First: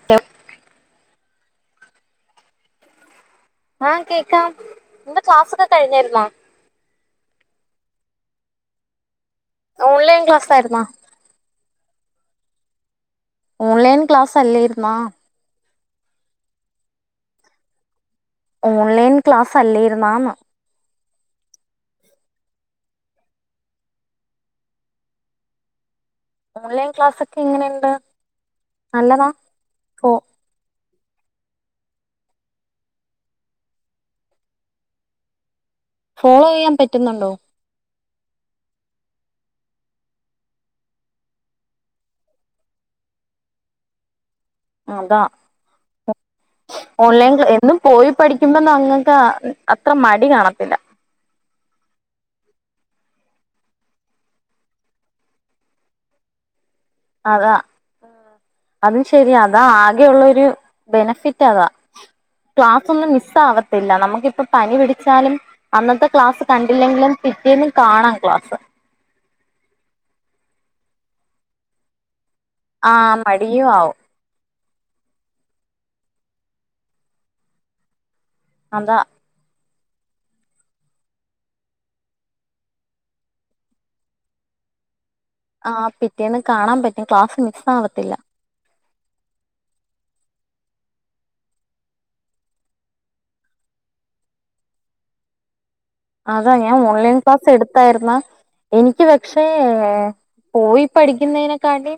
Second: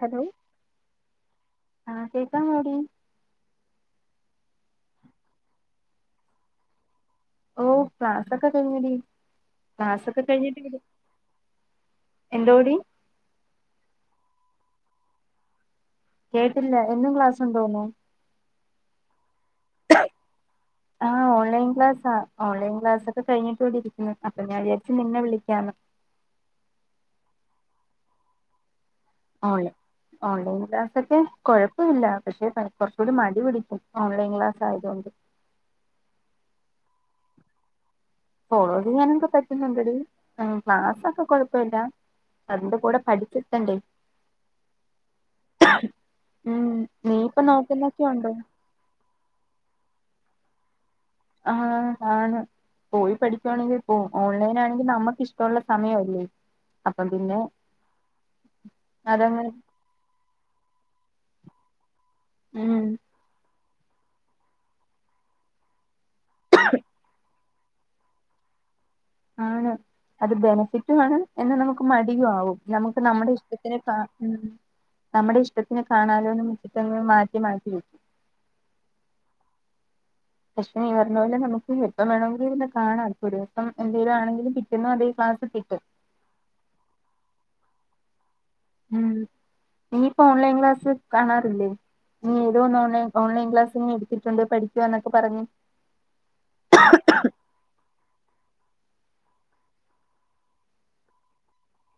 Hello ആഹ് കേക്കാവോടി? ആഹ് കേക്കാം നിന്റെ ക്ലാസ് ഒക്കെ കഴിഞ്ഞാരുന്നോ ഓ ക്ലാസൊക്കെ കഴിഞ്ഞടി ഓൺലൈൻ ക്ലാസ്സ് ആയിരുന്നോ എന്തോഓടി ഓൺലൈൻ ക്ലാസ് അല്ലേരുന്നാ കേട്ടില്ല എന്നും ക്ലാസ്സ തോന്നുന്നു ഓൺലൈൻ ക്ലാസ്സ് അല്ലരുന്നാന്ന് ആ ഓൺലൈൻ ക്ലാസ ഓൺലൈൻ ക്ലാസ് ഒക്കെ കഴിഞ്ഞിട്ട് ഇവിടെ ഇരിക്കുന്നു അപ്പ ഞാ വിചാരിച്ചു നിന്നെ വിളിക്കാന്ന് ഓൺലൈൻ ക്ലാസ്സൊക്കെ എങ്ങനെയണ്ട് ഓൺല് ഓൺലൈ ലാ പക്ഷെ കൊഴപ്പ ഇല്ല പക്ഷെ കൊറച്ച് കൂടി മടി പിടിക്കും ഓൺലൈൻ ക്ലാസ് ആയതൊണ്ട് ഫോളോ യ്യാൻ പറ്റുന്നുണ്ടോ ഫോളോ ചെയ്യാനൊക്കെ പറ്റുന്നുണ്ട്ടി ക്ലാസ്സൊക്കെ കൊഴപ്പില്ല അതിന്റെ കൂടെ പഠിച്ചെത്തണ്ടേ അതാ ഉം നീ ഓൺലൈൻ ഇപ്പൊ ക് എന്നും നോക്കുന്നൊക്കെ പോയി ഉണ്ടോ പഠിക്കുമ്പോ അങ്ങക്ക് അത്ര മടി കാണത്തില്ല ആഹ ആണ് പോയി പഠിക്കുവാണെങ്കിൽ ഇപ്പോ ഓൺലൈൻ ആണെങ്കിൽ നമ്മുക്കിഷ്ടഒള്ള സമയവല്ലേ അതാ അതും ശരി അതങ്ങ് അതാ ആകെള്ളൊരു ബെനഫി ഫിറ്റതാ ഉം ക്ലാസ് ഒന്നും മിസ് ആവത്തില്ല നമുക്കിപ്പ പനി പിടിച്ചാലും അന്നത്തെ ക്ലാസ് കണ്ടില്ലെങ്കിലും പിറ്റേന്നും കാണാം ക്ലാസ്സ് ആണ് അത് ബെനഫിറ്റാണ് എന്നാ നമുക്ക് മടിയും ആവും നമുക്ക് ആഹ് നമ്മുടെ മടിയും ഇഷ്ടത്തിനെ ക ആവും ഉം നമ്മുടെ ഇഷ്ടത്തിനെ കാണാലോന്ന് വെച്ചിട്ടങ്ങനെ മാറ്റി മാറ്റി വെക്കും അതാ പക്ഷെ നീ പറഞ്ഞ പോലെ നമുക്ക് എപ്പം വേണമെങ്കിൽ കാണാൻ ഇപ്പം ഒരൂസം എന്തെലും ആണെങ്കിലും പിറ്റേന്നും അതേ ക്ലാസ് ആ കിട്ടും പിറ്റേന്ന് കാണാൻ പറ്റും ക്ലാസ്സ് മിസ് ആവത്തില്ല ഉം നീ ഇപ്പൊ ഓൺലൈൻ ക്ലാസ് കാണാറില്ലേ നീതു വന്ന് ഓൺ ഓൺലൈൻ ക്ലാസിനു ഇരുത്തിട്ടുണ്ട് പഠിക്കവാന്നൊക്കെ പറഞ്ഞു അതാ ഞാൻ ഓൺലൈൻ ക്ലാസ് എടുത്തായിരുന്നാ എനിക്ക് പക്ഷേ പോയി പഠിക്കുന്നതിനെക്കാട്ടി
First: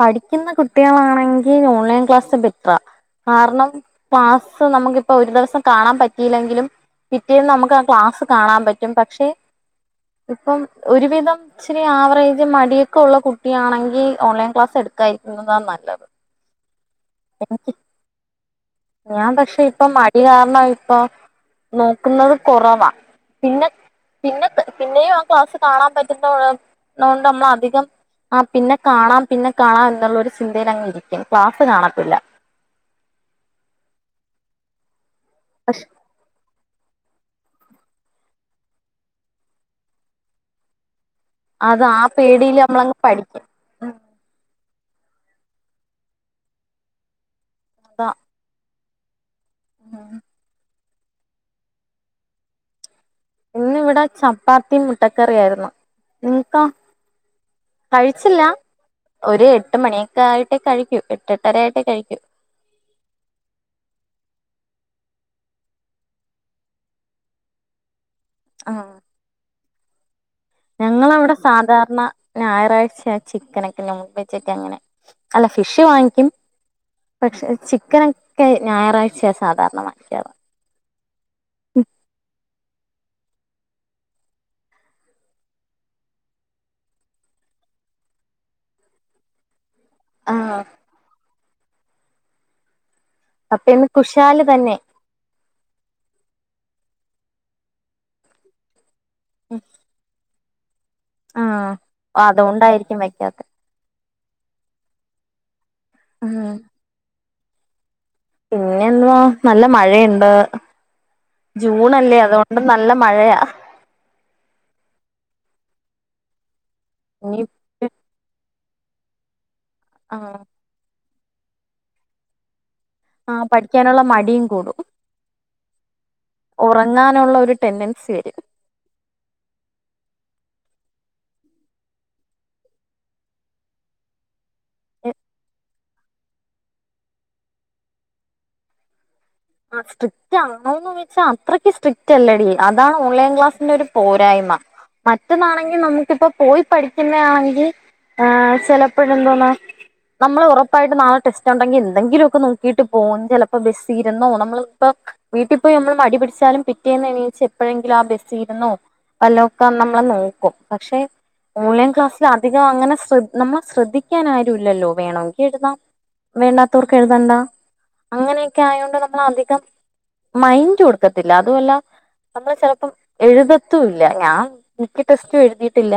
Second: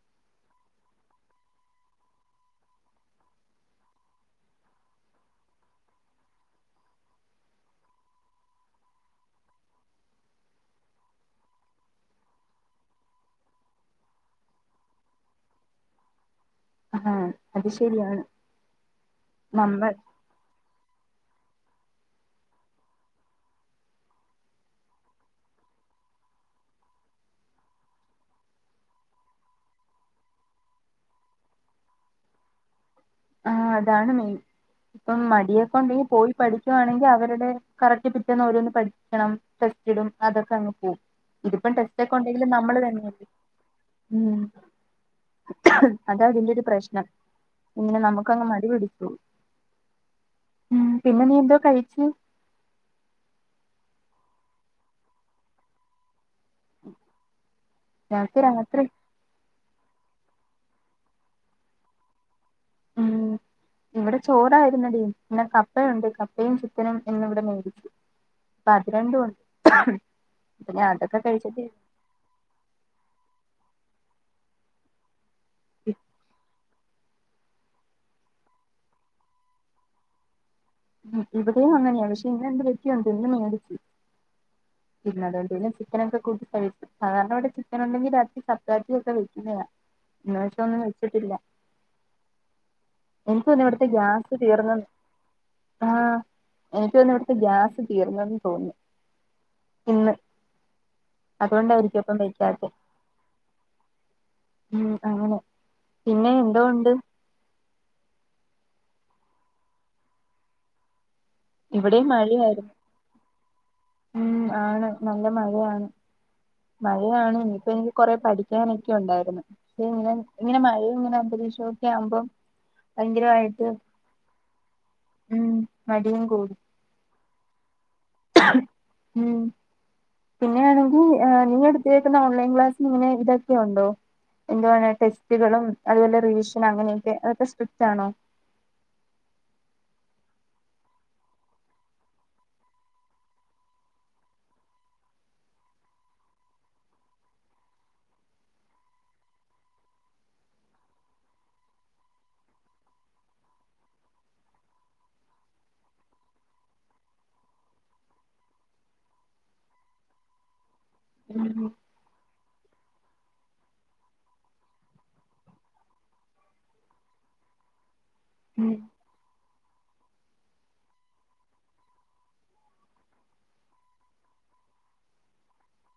പഠിക്കുന്ന കുട്ടികളാണെങ്കിൽ ഓൺലൈൻ ക്ലാസ് ബെറ്ററാ കാരണം ക്ലാസ്സ്‌ നമുക്കിപ്പൊ ഒരു ദിവസം കാണാൻ പറ്റിയില്ലെങ്കിലും പിറ്റേന്ന് നമുക്ക് ആ ക്ലാസ് കാണാൻ പറ്റും പക്ഷെ ഇപ്പം ഒരുവിധം ഇച്ചിരി ആവറേജ് മടിയൊക്കെ ഉള്ള കുട്ടിയാണെങ്കിൽ ഓൺലൈൻ ക്ലാസ് എടു ക്കാതിരിക്കുന്നതാ നല്ലത് അആഹ എനിക്ക് അത് ശരിയാണ്. ഞാൻ പക്ഷെ ഇപ്പൊ നമ്മൾ മടി കാരണായി പ്പോ നോക്കുന്നത് കുറവാ പിന്നെ പിന്നെക്ക് പിന്നെയും ആ ക്ലാസ്സ് കാണാൻ പറ്റുനൊണ്ട് നോണ്ട് നമ്മളധികം ആ പിന്നെ കാണാം പിന്നെ കാണാംന്നുള്ളോരു ചിന്തയിൽ അങ്ങ് ഇരിക്കും ക്ലാസ് കാണതില്ല. ആ അതാണ് മെയിൻ ഇപ്പം മടിയെപ്പ പക്ഷെ ണ്ട് പോയി പഠി വാണെങ്കിൽ അവരുടെ കറക്റ്റ് പിറ്റന്ന് ഓരോന്ന് പഠിക്കണം ടെസ്റ്റ്‌ടും അതൊക്കെ അങ്ങ് പോകും ഇതിപ്പം അത് ആ ടെസ്റ്റ് ഒക്കെ ഉണ്ടെങ്കിലും പേടിയില് നമ്മള് നമ്മളങ്ങ് തന്നെ പഠിക്കും ഉം അത അതിന്റെ ഒരു പ്രശ്നം മ്മ് നമക്കങ്ങ് മടിപടിക്കും ആഹ ഉം പിന്നെ നീ എന്തോ കഴിച്ചേ? ഇന്ന് വിടെ ചപ്പാതിം മുട്ടക്കറിയായിരുന്നു. നിങ്ങക്കാ ഞങ്ങക്ക് കഴിച്ചില്ല രാത്രി ഒര് എട്ട് മണിയൊക്കെ ആയിട്ട് കഴിക്കൂ എട്ടെട്ടര ആായിട്ട് കഴിക്കൂ. ആഹ് ഇവിടെ ചോറായിര്ന്നെടി പിന്നെ, കപ്പയുണ്ട് കപ്പയും ചിക്കനും ഇന്ന് ഇവിടെ മേടിച്ചു. ഇപ്പ ആഹ് അത് രണ്ടൂണ്ട്. ഞങ്ങളവിടെ സാധാരണ ഞായറാഴ്ച്ചയാ ചിക്കനൊക്കെ നോൺ വെജ്ജെക്കെ അങ്ങനെ. അല്ല ഫിഷ് വാങ്ങിക്കും. പക്ഷെ ചിക്കനൊക്കെ ഞായറാഴ്ചയാ സാധാരണ വാങ്ങിക്കാറ്. ഉം ഇവിടെയും അങ്ങനെയാണ്. പക്ഷെ, ഇന്നെന്ത് പറ്റിയെന്തോ ‌ ഇന്ന് മേടിച്ച്. പിന്നെ അതോണ്ട് പിന്നെ ചിക്കാനൊക്കെ കൂട്ടി കഴിച്ചു. സാധാരണ ഇവിടെ ചിക്കനൊ ണ്ടെങ്കിൽ രാത്രി ചപ്പാത്തിയൊക്കെ വെക്കുന്നയാ. ഇന്ന് വെച്ചോണ്ട് ഇന്ന് വെച്ചിട്ടില്ല. എനിക്കോന്ന് അപ്പൊ ഇവിടത്തെ ഇന്ന് ഗ്യാസ് കുശാല് തീർന്ന തന്നെ ആഹ് എനിക്കോന്ന് ഇവിട്ത്തെ ഗ്യാസ് തീർന്നന്ന് തോന്നി. ഇന്ന്. ആഹ് അതോണ്ടായിരിക്കും ഇപ്പം വെ ക്യാത്തെ. അതുകൊണ്ടായിരിക്കും വെക്കാത്തെ ഉം അങ്ങനെ പിന്നെ, എന്തോ ഉണ്ട്? പിന്നെ എന്നുവാ നല്ല മഴേണ്ട്. ഇവിടെയും ജൂണല്ലേ അതോണ്ട് മഴയായിരുന്നു നല്ല മഴയാ. ഉം ആണ് നല്ല മഴയാണ് മഴയാണ് ഇനി ഇപ്പ എനിക്ക് കൊറെ പഠി ക്കാനൊക്കെ ഉണ്ടായിരുന്ന് പക്ഷേ ഇങ്ങനെ ആഹ് ഇങ്ങനെ മയേം ഇങ്ങനെ അന്തരീക്ഷോക്കെ ആവുമ്പോ ആഹ് പഠിക്കാനുള്ള മടിയും കൂടും. ഉം മടിയും കൂടും ഉറങ്ങാനുള്ള ഒരു ടെൻഡൻസിയെ ഉം പിന്നെയാണെങ്കി ഏ നിങ്ങടുതേക്കുന്ന ഓൺലൈൻ ക്ലാസ്സിൽ ഇങ്ങനെ ഇതൊക്കെ ഉണ്ടോ? എന്തുവാണേ ടെസ്റ്റുകളും അതുപോലെ റിവിഷനും അങ്ങനെയൊക്കെ അതൊക്കെ സ്ട്രിക്റ്റ് ആണോ? ആ സ്ട്രിക്റ്റ് ആണോന്ന് ചോദച്ചാ അത്രയ്ക്ക് സ്ട്രിക്റ്റ് അല്ലടീ അതാണ് ഓൺലൈൻ ക്ലാസ്സിന്റെ ഒരു പോരായ്മ. മറ്റന്നാണെങ്കിൽ നമുക്കിപ്പ പോയി പഠിക്കുന്ന ആണങ്കി ആഹ് ചെലപ്പോഴന്തോന്നാ നമ്മള് ഉറപ്പായിട്ടും നാളെ ടെസ്റ്റ് ഉണ്ടെങ്കി എന്തെങ്കിലൊക്ക നോക്കിട്ട് പോകും ചെലപ്പോ ബസ്സീ ന്നോ നമ്മൾപ്പോ വീട്ടിൽ പോയി നമ്മൾ മടിപിടിച്ചാലും പിറ്റേന്ന് എണീച്ച് എപ്പോഴെങ്കിലും ആ ബസ്സീ ഇരുന്നോ വല്ലോക്ക നമ്മള് നോക്കും പക്ഷേ ഓൺലൈൻ ക്ലാസ് അധികം അങ്ങനെ ശ്രദ് നമ്മളേ ശ്രദ്ധിക്കൻ ആരുല്ലല്ലോ വേണോങ്കി എഴുതാം. വേണ്ടാത്തോർക്ക് എഴുതണ്ട അങ്ങനെയൊക്കെ ആയോണ്ട് നമ്മള അധികം മൈന്റ് കൊടുക്കത്തില്ല അതുവല്ലാ നമ്മള് ചെലപ്പം എഴുതത്തൂല്ല ഞാൻ മിക്ക ടെസ്റ്റും എഴുതിയിട്ടില്ല.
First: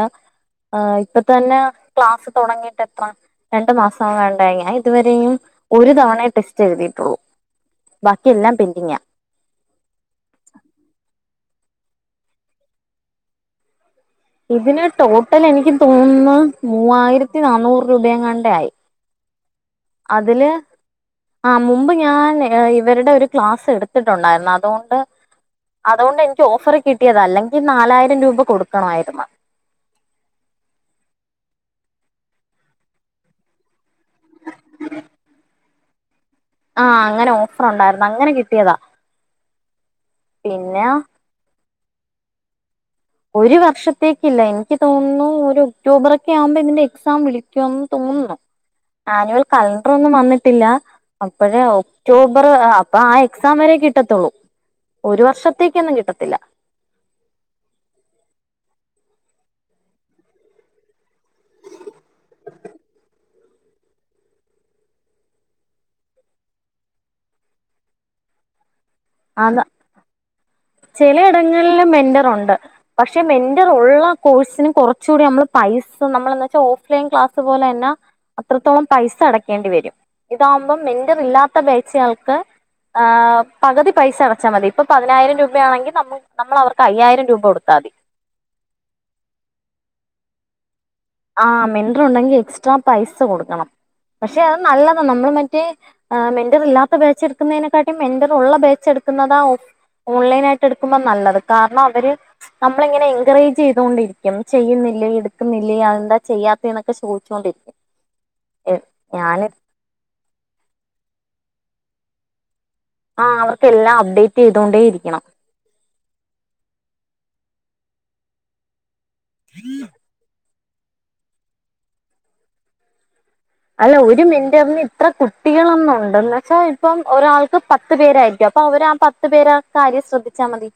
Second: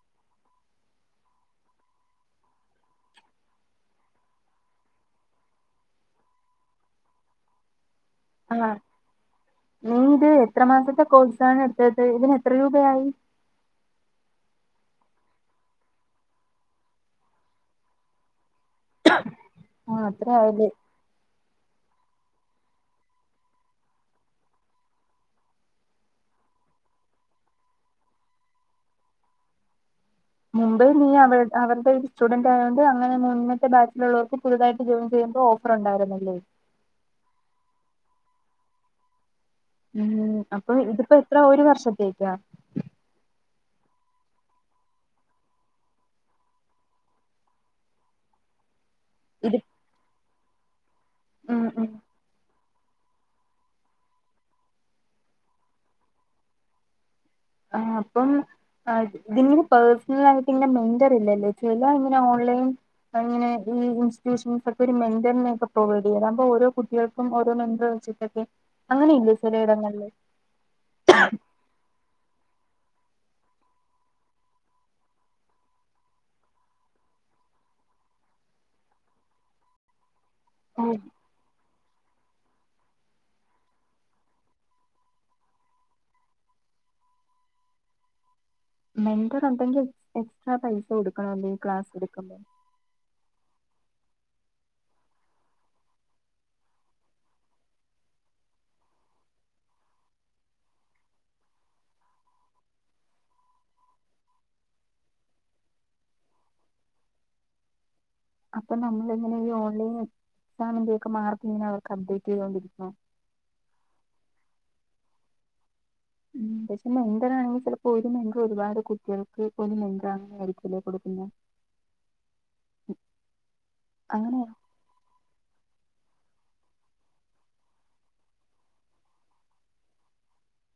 ആഹ് ഇപ്പ തന്നെ ക്ലാസ് തുടങ്ങിട്ട് എത്ര രണ്ടു മാസം എങ്ങാണ്ടായി ഞാൻ ഇതുവരേയും ഒരു തവണേ ടെസ്റ്റ് എഴുതീട്ടൊള്ളൂ. ആഹ് നീ ഇത് എത്ര മാസത്തെ കോഴ് സാണ് എടുത്തത് ഇതിന് എത്ര രൂപയായി? ഇതിന് ടോട്ടൽ എനിക്ക് തോന്നുന്നു മൂവായിരത്തി നന്നൂറ് രൂപയെങ്ങാട്ടാ യി ആ അതില് ആ മുമ്പ് ഞാൻ ഇവരുടെ ഒരു ക്ലാസ്സ് എടുത്തിട്ടുണ്ടായിരുന്നു അതോണ്ട് അതൊണ്ട് എനിക്ക് ഓഫറ് കിട്ടിയത അല്ലെങ്കിൽ നാലായിരം രൂപ കൊടുക്കണമായിരുന്നു മുംബൈൽ നീ അവ അവരുടെ ഒരു സ്റ്റുഡന്റ് ആയൊണ്ട് അങ്ങനെ മുന്നത്തെ ബാച്ചിലുള്ളവർക്ക് പുതുതായിട്ട് ജോയിൻ ചെയ്യ ഓഫർ ഉണ്ടായിരുന്നല്ലേ ആഹ അങ്ങനെ ഓഫർ ഉണ്ടായിരുന്നു അങ്ങനെ കിട്ടിയതാ ഉം അപ്പൊ പിന്നെ ഇതിപ്പോ എത്ര ഒരു വർഷത്തേക്കാ ഒരു വർഷത്തേക്കില്ല എനിക്ക് തോന്നുന്നു ഒരു ഒക്ടോബറെക്കെ ആകുമ്പോൾ ഇതിന്റെ എക്സാം വിളിക്കുമന്ന് തോന്നുന്നു [inaudible] ആനുവൽ ഇത് കലണ്ടർ ഒന്നും വന്നിട്ടില്ല അപ്പോഴെ ഉം ഉം ഒക്ടോബർ അപ്പൊ ആ എക്സാം വരെ കിട്ടത്തുള്ളൂ ഒരു വർഷത്തേക്കൊന്നും കിട്ടത്തില്ല ആഹ അപ്പം അ ഇതി പേഴസണൽ ആയിട്ട് ഇെ മെൻറർ ഇല്ലല്ലേ ചില ഇങ്ങനെ ഓൺലൈൻ അങ്ങനെ ഈ ഇൻസ്റ്റിറ്റ്യൂഷൻസ് ഒക്കെ ഒരു മെന്ററിനെ ഒക്ക പ്രൊവഡ് ചെയ്ത അപ്പൊ ഓരോ കുട്ടികൾക്കും ഓരോെന്റ അങ്ങനെയിലെ ചിലയിടങ്ങളില് ചിലയിടങ്ങളിലും എൻ്റെ പണ്ട് പക്ഷെ മെന്ററുള്ള കോഴ്ന് കുറചൂടി നമ്മൾ പൈസ നമ്മെച്ചാൽ ഓഫ്‌ലൈൻ ക്ലാസ്സ് പണ്ടെത്തെ പോലെന്ന അത്രത്തോളം പൈസ അടക്കേണ്ടി വരും ഇതകുമ്പോം ഓഹ് മെന്ററില്ലാത്ത ചാൾക്ക് എ പകുതി പൈസ അടച്ചാൽ മതി ഇപ്പ പതിനായിരം രൂ രൂപ ആണെങ്കിൽ നമ് നമ്മൾ അവർക്ക് അയ്യായിരം രൂപ കൊടുത്താൽ മതി മെന്റർ ഉണ്ടെങ്കിൽ എക്സ്ട്രാ പൈസ കൊടുക്കണല്ലോ ഈ ആഹ ക്ലാസ് മിൻ്റർ ഉണ്ടെങ്കി എടുക്കുമ്പോ എക്സ്ട്രാ പൈസ കൊടുക്കണം പക്ഷെ അത് നല്ലതാണ് നമ്മൾ മറ്റേ മെന്റർ ഇല്ലാത്ത ബേച്ചെടുക്കുന്നതിനെക്കാട്ടിലും മെന്റർ ഉള്ള ബേച്ച എടു നിക്കുന്നതാ ഓസ് ഓൺലൈൻ ആയിട്ട് എടുക്കുമ്പോ നല്ലത് കാരണം അവര് നമ്മള ഇങ്ങനെ എൻകറേജ് ചെയ്തൊണ്ടിരിക്കും ചെയ്യുന്ന ഇല്ലങ്കിൽ എടുക്കുന്നില്ലേ അതെന്താ ചെയ്യാത്തന്നൊക്കെ ചോദിച്ചോണ്ടിരിക്കും അപ്പൊ നമ്മൾ എങ്ങനെ ഞാന് ഓൺലൈൻ എക്സാമിന്റെ ഒക്കെ മാർക്ക് ഇങ്ങനെ അവർക്ക് അപ്ഡേറ്റ് ചെയ്തോണ്ടിരിക്കും ആ അവർക്ക് എല്ലാം അപ്ഡേറ്റ് ചെയ്തോണ്ടേ ഇരിക്കണം ഉ പക്ഷെ മെൻ്റർ ആണെങ്കിൽ ചിലപ്പോ ഒരു മെങ്ങ് ഒരുപാട് കുട്ടികൾക്ക് മെന്താണ ആയിരിക്കും കൊടുക്കുന്നു അല്ല ഒരു മെൻ്ററിന് ഇത്ര കു കുട്ടികളാന്നുണ്ടന്ന് വെച്ചാൽ ഇപ്പം ഒരാൾക്ക് പത്ത് പേരായിരിക്കും അപ്പൊ അവര് ആ പത്ത് പേരെ ആ കാര്യം ശ്രദ്ധിച്ച അ മതി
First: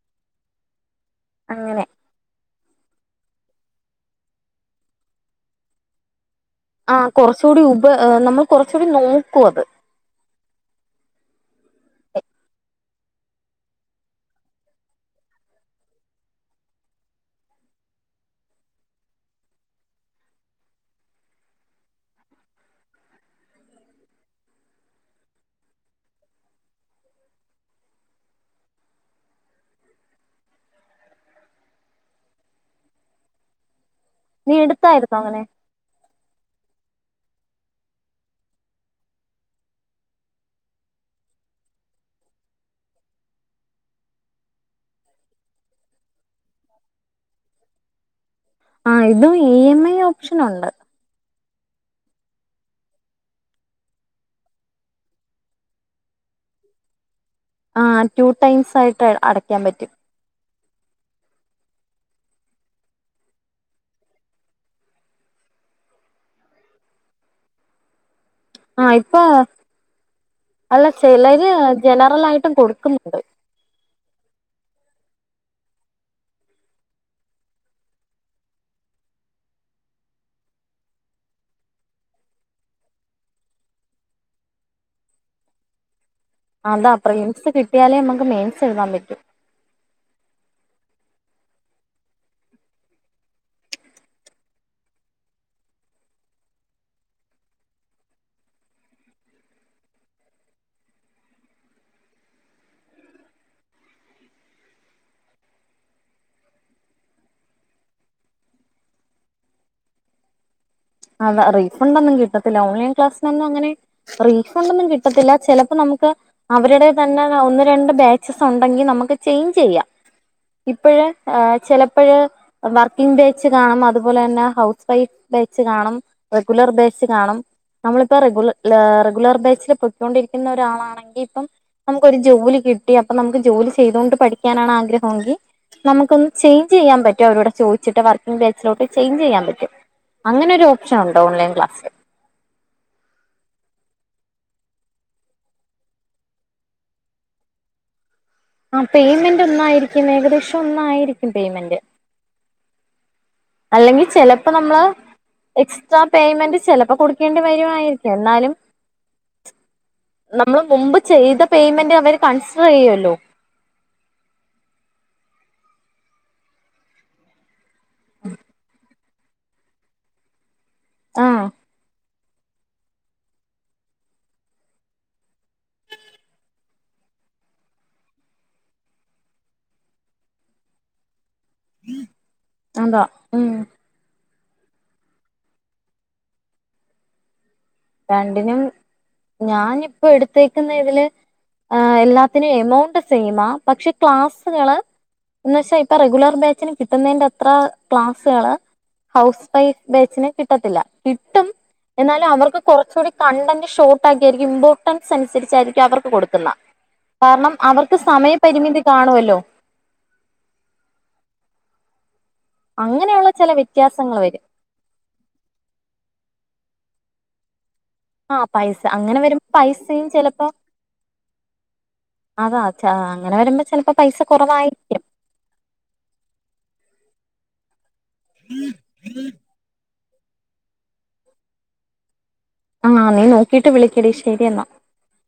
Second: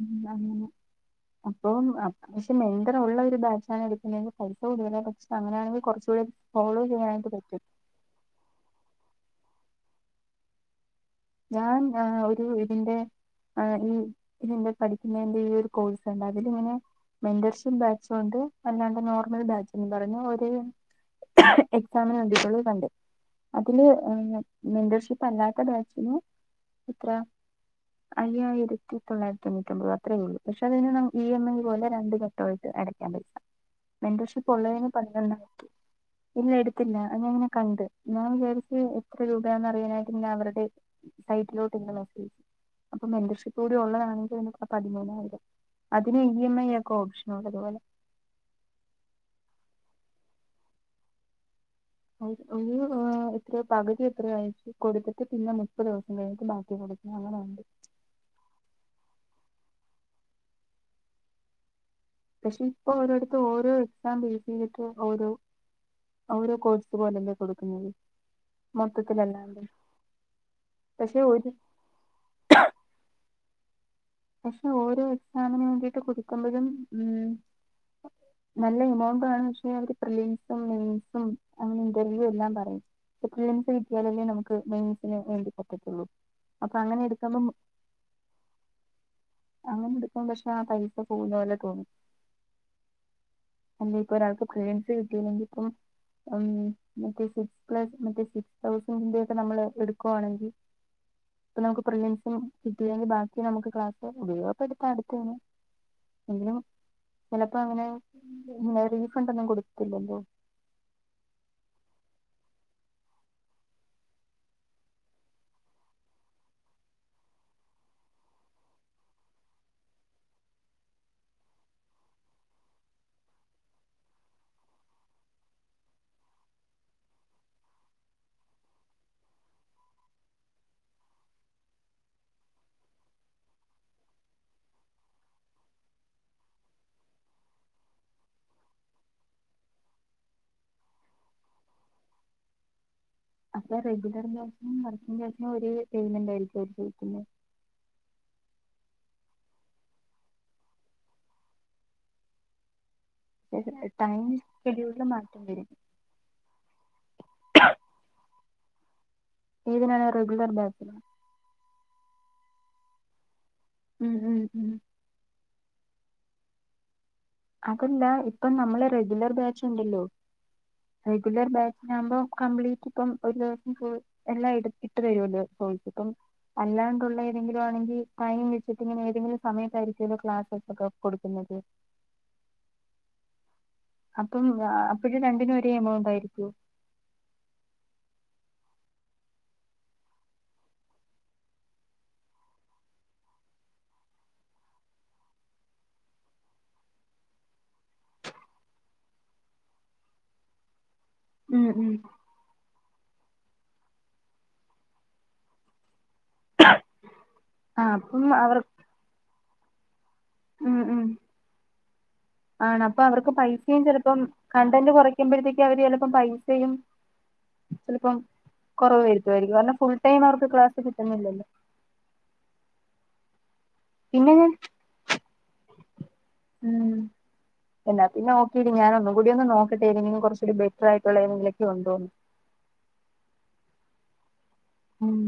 ഉ അങ്ങനെ അപ്പൊ അങ്ങനെ അത്യാവിശ്യം മെലി ഉള്ള ഒരു ബാച്ചാണ് എടുക്കുന്നത്തെങ്കിൽ പൈസ കൂടുതല പക്ഷെ അങ്ങനാണെങ്കിൽ കുറച്ചൂടെ ആ കൊറച്ചുകൂടി ഉപ് നമ്മൾ കൊറച്ചൂടി നോക്കും അത് ഞാൻ ആ ഒരു ഇതിൻ്റെ ആ ഈ ഇതിന്റെ പഠിക്കുന്നതിന്റെ ഈ ഒരു കോഴ്സുണ്ട് അതിലിങ്ങനെ മെന്റർഷിൻ ബാച്ചോണ്ട് അല്ലാണ്ട് നോർമൽ ബാച്ച് എന്ന് പറഞ്ഞ് ഒരേ എക്സാമിന് വിധികള കണ്ട് അതില് മെമ്പർഷിപ്പ് അല്ലാത്ത ബേച്ച് നോ എത്ര അയ്യായിരത്തി തൊള്ളായിരത്തി തൊണൂറ്റിയൊമ്പത് അത്രയേള്ളൂ പക്ഷെ അതിന് ഇ എം ഐ പോലെ രണ്ട് ഘട്ടമായിട്ട് തരാം മെമ്പർഷിപ്പ് നീ ഉള്ളതിന് എടുത്തായിരുന്നോ പറഞ്ഞ അങ്ങനെ ഇല്ല എടുത്തില്ല അത് ഞാൻ അങ്ങനെ കണ്ട് ഞാൻ വിചാരിച്ച് എത്ര രൂപയാന്ന് അറിയാനായിട്ട് ഇന്നെ അവരുടെ സൈറ്റിലോട്ട് ഇന്ന് മെസേജ് അപ്പൊ മെമ്പർഷിപ്പ് കൂടി ഉള്ളതാണെങ്കിൽ പതിമൂന്നായിരം അതിന് ഇ എം ഐ ഒക്കെ ഓപ്ഷന ഉള്ളതുപോലെ ആ ഇതും ഇ എം ഐ ഓപ്ഷനുണ്ട് ഒരു എത്രയ പകുതി എത്രയാഴിച്ചു കൊടുത്തിട്ട് പിന്നെ മുപ്പത് ദിവസം കഴിഞ്ഞിട്ട് ബാക്കി കൊടു [unintelligible] ആ ടൂ ടൈംസ് ആയിട്ട് അടയ്ക്കാൻ പറ്റും പക്ഷേ ഇപ്പൊ ഓരോട്ത്തും ഓരോ എക്സാം ബെയ്സെയ്തിട്ടാ ഓരോ ഓരോ കോഴസ് പോലെല്ലെ കൊടുക്കുന്നത് ആഹ് ഇപ്പൊ മൊത്തത്തിലല്ലാണ്ട് അല്ല പക്ഷെ ഒരു ചെലര് ജനറൽ ആയിട്ടും കൊടുക്കുന്നുണ്ട്. പക്ഷെ ഓരോ എക്സാമിന് വേണ്ടിട്ട് കൊടുക്കുമ്പഴും ഉം നല്ല എമൗണ്ടും ആണ് പക്ഷെ അവര് പ്രിലിമ്സും മെയിൻസും അങ്ങനെ ഇന്റർവ്യൂ എല്ലാം പറയും [unintelligible] കിട്ടിയാലല്ലേ നമുക്ക് മെയിൻസിന് വേണ്ടി പറ്റത്തുള്ളൂ അപ്പൊ അല്ല അങ്ങനെ എടുക്കുമ്പം പ്രിലിംസ് കിട്ടിയാലേ നമ്മക്ക് മെയിൻസ് എഴുതാൻ പറ്റൂ ഇതിപ്പം പക്ഷെ ആ [unintelligible] പോകുന്ന പോലെ തോന്നി അല്ല ഇപ്പൊ ഒരാൾക്ക് പ്രിലിംസ് കാട്ടിയില്ലെങ്കിൽ ഇപ്പം ഉം മറ്റേ സിക് പ്ലസ് മറ്റേ സിക്സ് തൗസൻഡിന്റെ ഒക്കെ നമ്മള് എടുക്കുവാണെങ്കി ഇപ്പൊ നമുക്ക് പ്രിലിംസും കിട്ടീല്ലെങ്കിൽ ബാക്കി നമ്മക്ക് ക്ലാസ്സും ഉപയോഗപ്പെടുത്താം അടുത്തേന് എങ്കിലും ചെലപ്പോ അങ്ങനെ ഇങ്ങനെ റീഫണ്ട് ഒന്നും കൊടുക്കില്ലല്ലോ അതാ റീഫണ്ട് ഒന്നും കിട്ടത്തില്ല ഓൺലൈൻ ക്ലാസ്സിനൊന്നും അങ്ങനെ റീഫണ്ട് ഒന്നും കിട്ടത്തില്ല ചെലപ്പോ നമ്മ ക്കെ അവരുടെ തന്നെ ഒന്ന് രണ്ട് ബാച്ചസ് ഒണ്ടെങ്കി നമ്മക്ക് ചേഞ്ച് ചെയ്യാം ഇപ്പഴ് ഏഹ് ചെലപ്പഴ് വർക്കിംഗ് ബേച്ച് കാണും അതുപോലെ തന്നെ ഹൗസ് വൈഫ് ബേ ച്ച് കാണും റെഗുലർ ബാച്ച് കാണും നമ്മളിപ്പോ റെഗുല ഏഹ് റെഗുലർ ബാച്ചിൽ പൊക്കോണ്ടിരിക്കുന്ന ഒരാളാണെങ്കി ഇപ്പം നമുക്കൊരു ജോലി കിട്ടി അപ്പൊ നമുക്ക് ജോലി ചെയ്തോണ്ട് പഠിക്കാനാണ് ആഗ്രഹമെങ്കി നമുക്കൊന്ന് ചേഞ്ച് ചെയ്യാൻ പറ്റും അവരോട് ചോദിചിട്ട് വർക്കിംഗ് ബാച്ചിലോട്ട് ചേഞ്ച് ചെയ്യാൻ പറ്റും അങ്ങനൊരു ഓപ്ഷൻ ഒണ്ട് ഓൺലൈൻ ക്ലാസ്സില് അപ്പൊ റെഗുലർ ബാച്ചിനും വർക്കിങ് ബാച്ചിനും ഒരേ പേയ്മെന്റ് ആയിരിക്കോ അവര് ചോദിക്കുന്നെ? ആഹ് പേയ്മെന്റ് ഒന്നായിരിക്കും ഏകദേശം ഒന്നായിരിക്കും പേയ്മെന്റ് അല്ലെങ്കി ടൈം ചെലപ്പോ നമ്മള് ഷെഡ്യൂളില് മാറ്റം വരും എക്സ്ട്രാ പേയ്മെന്റ് ചെലപ്പോ കൊടുക്കേണ്ടി വരുവായിരിക്കാം എന്നാലും ഏതിനാണ് റെഗുലർ നമ്മള് ബാച്ചിനോ മുമ്പ് ചെയ്ത പേയ്മെന്റ് അവര് കൺസിഡർ ചെയ്യുവല്ലോ ഉം ഉം ഉം അതല്ല ഇപ്പ നമ്മള് റെഗുലർ ബാച്ച് ഉണ്ടല്ലോ ആഹ് റെഗുലർ ബാച്ചിനാവുമ്പോ കംപ്ലീറ്റ് ഇപ്പം ഒരു ദിവസം [unintelligible] എല്ലാം എടുത്തിട്ട് വരുവല്ലോ [unintelligible] ഇപ്പം അല്ലാണ്ടുള്ള ഏ തെങ്കിലും ആണെങ്കിൽ [unintelligible] വെച്ചിട്ട് ഇങ്ങനെ ഏതെങ്കിലും സമയത്തായിരിക്കുലോ ക്ലാസ്സ് ഒക്കെ കൊ കൊടുക്കുന്നത്. [unintelligible] മ് അപ്പം ആ അപ്പഴും രണ്ടിനും ഒരേ എമൗണ്ട് ആയിരിക്കോ? രണ്ടിനും ഞാനിപ്പോ എടുത്തേക്കുന്ന ഇതില് ആഹ് എല്ലാത്തിനും എമൗണ്ട് സെയിമാ, പക്ഷേ ക്ലാസ്സുകള് എന്ന് വെച്ചാ ഇപ്പ റെഗുലർ ബാച്ചിന് കിട്ടുന്നെന്റെ അത്ര ക്ലാസ്സുകള് ഹൗസ് വൈഫ് ബാച്ചിന് കിട്ടത്തില്ല, കിട്ടും ഉം ഉം എന്നാലും അവർക്ക് കൊറച്ചൂടി കണ്ടന്റ് ഷോർട്ട് ആക്കിയായിരിക്കും ഇമ്പോർട്ടൻസ് അനുസരിച്ചായിരിക്കും അവർക്ക് കൊടുക്കുന്ന. കാരണം ആഹ് അവർക്ക് അപ്പം സമയപരിമിതി കാണുവല്ലോ. മ് മ് ആണ് അപ്പ അങ്ങനെയുള്ള അവർക്ക് ചില പൈസയും വ്യത്യാസങ്ങൾ ചെലപ്പം വരും കണ്ടന്റ് കൊറയ്ക്കുമ്പഴത്തേക്ക് അവര് ചെലപ്പ പൈസ്‌ സയും ചെലപ്പം ആഹ് പൈസ കൊറവ് അങ്ങനെ വരുമ്പോ വരുത്തുവായിരിക്കും, കാരണം ഫുൾ പൈസയും ടൈം ചെലപ്പോ അവർക്ക് ക്ലാസ്സ് കിട്ടുന്നില്ലല്ലോ. അതാ [unintelligible] ചെലപ്പ പൈസ പിന്നെ ഞാൻ കൊറവായിരിക്കും. എന്ന പിന്നെ ഒക്കെ ടി ഞാൻ ഒന്ന് കൂടി ഒന്ന് നോക്കട്ടെടി ഇനിം കൊറച്ചൂടി ബെറ്റർ ആയിട്ടുള്ള ഏതെങ്കിലും ഒക്കെ ഒണ്ടോന്ന്. ആഹ് നീ നോക്കീട്ട് വിളിക്കടി, ശെരി എന്നാ. ഉം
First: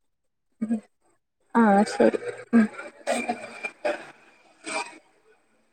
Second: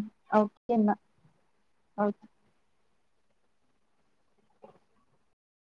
ഓക്കെ മ് എന്നാ ആഹ് ഓ ശെരി മ്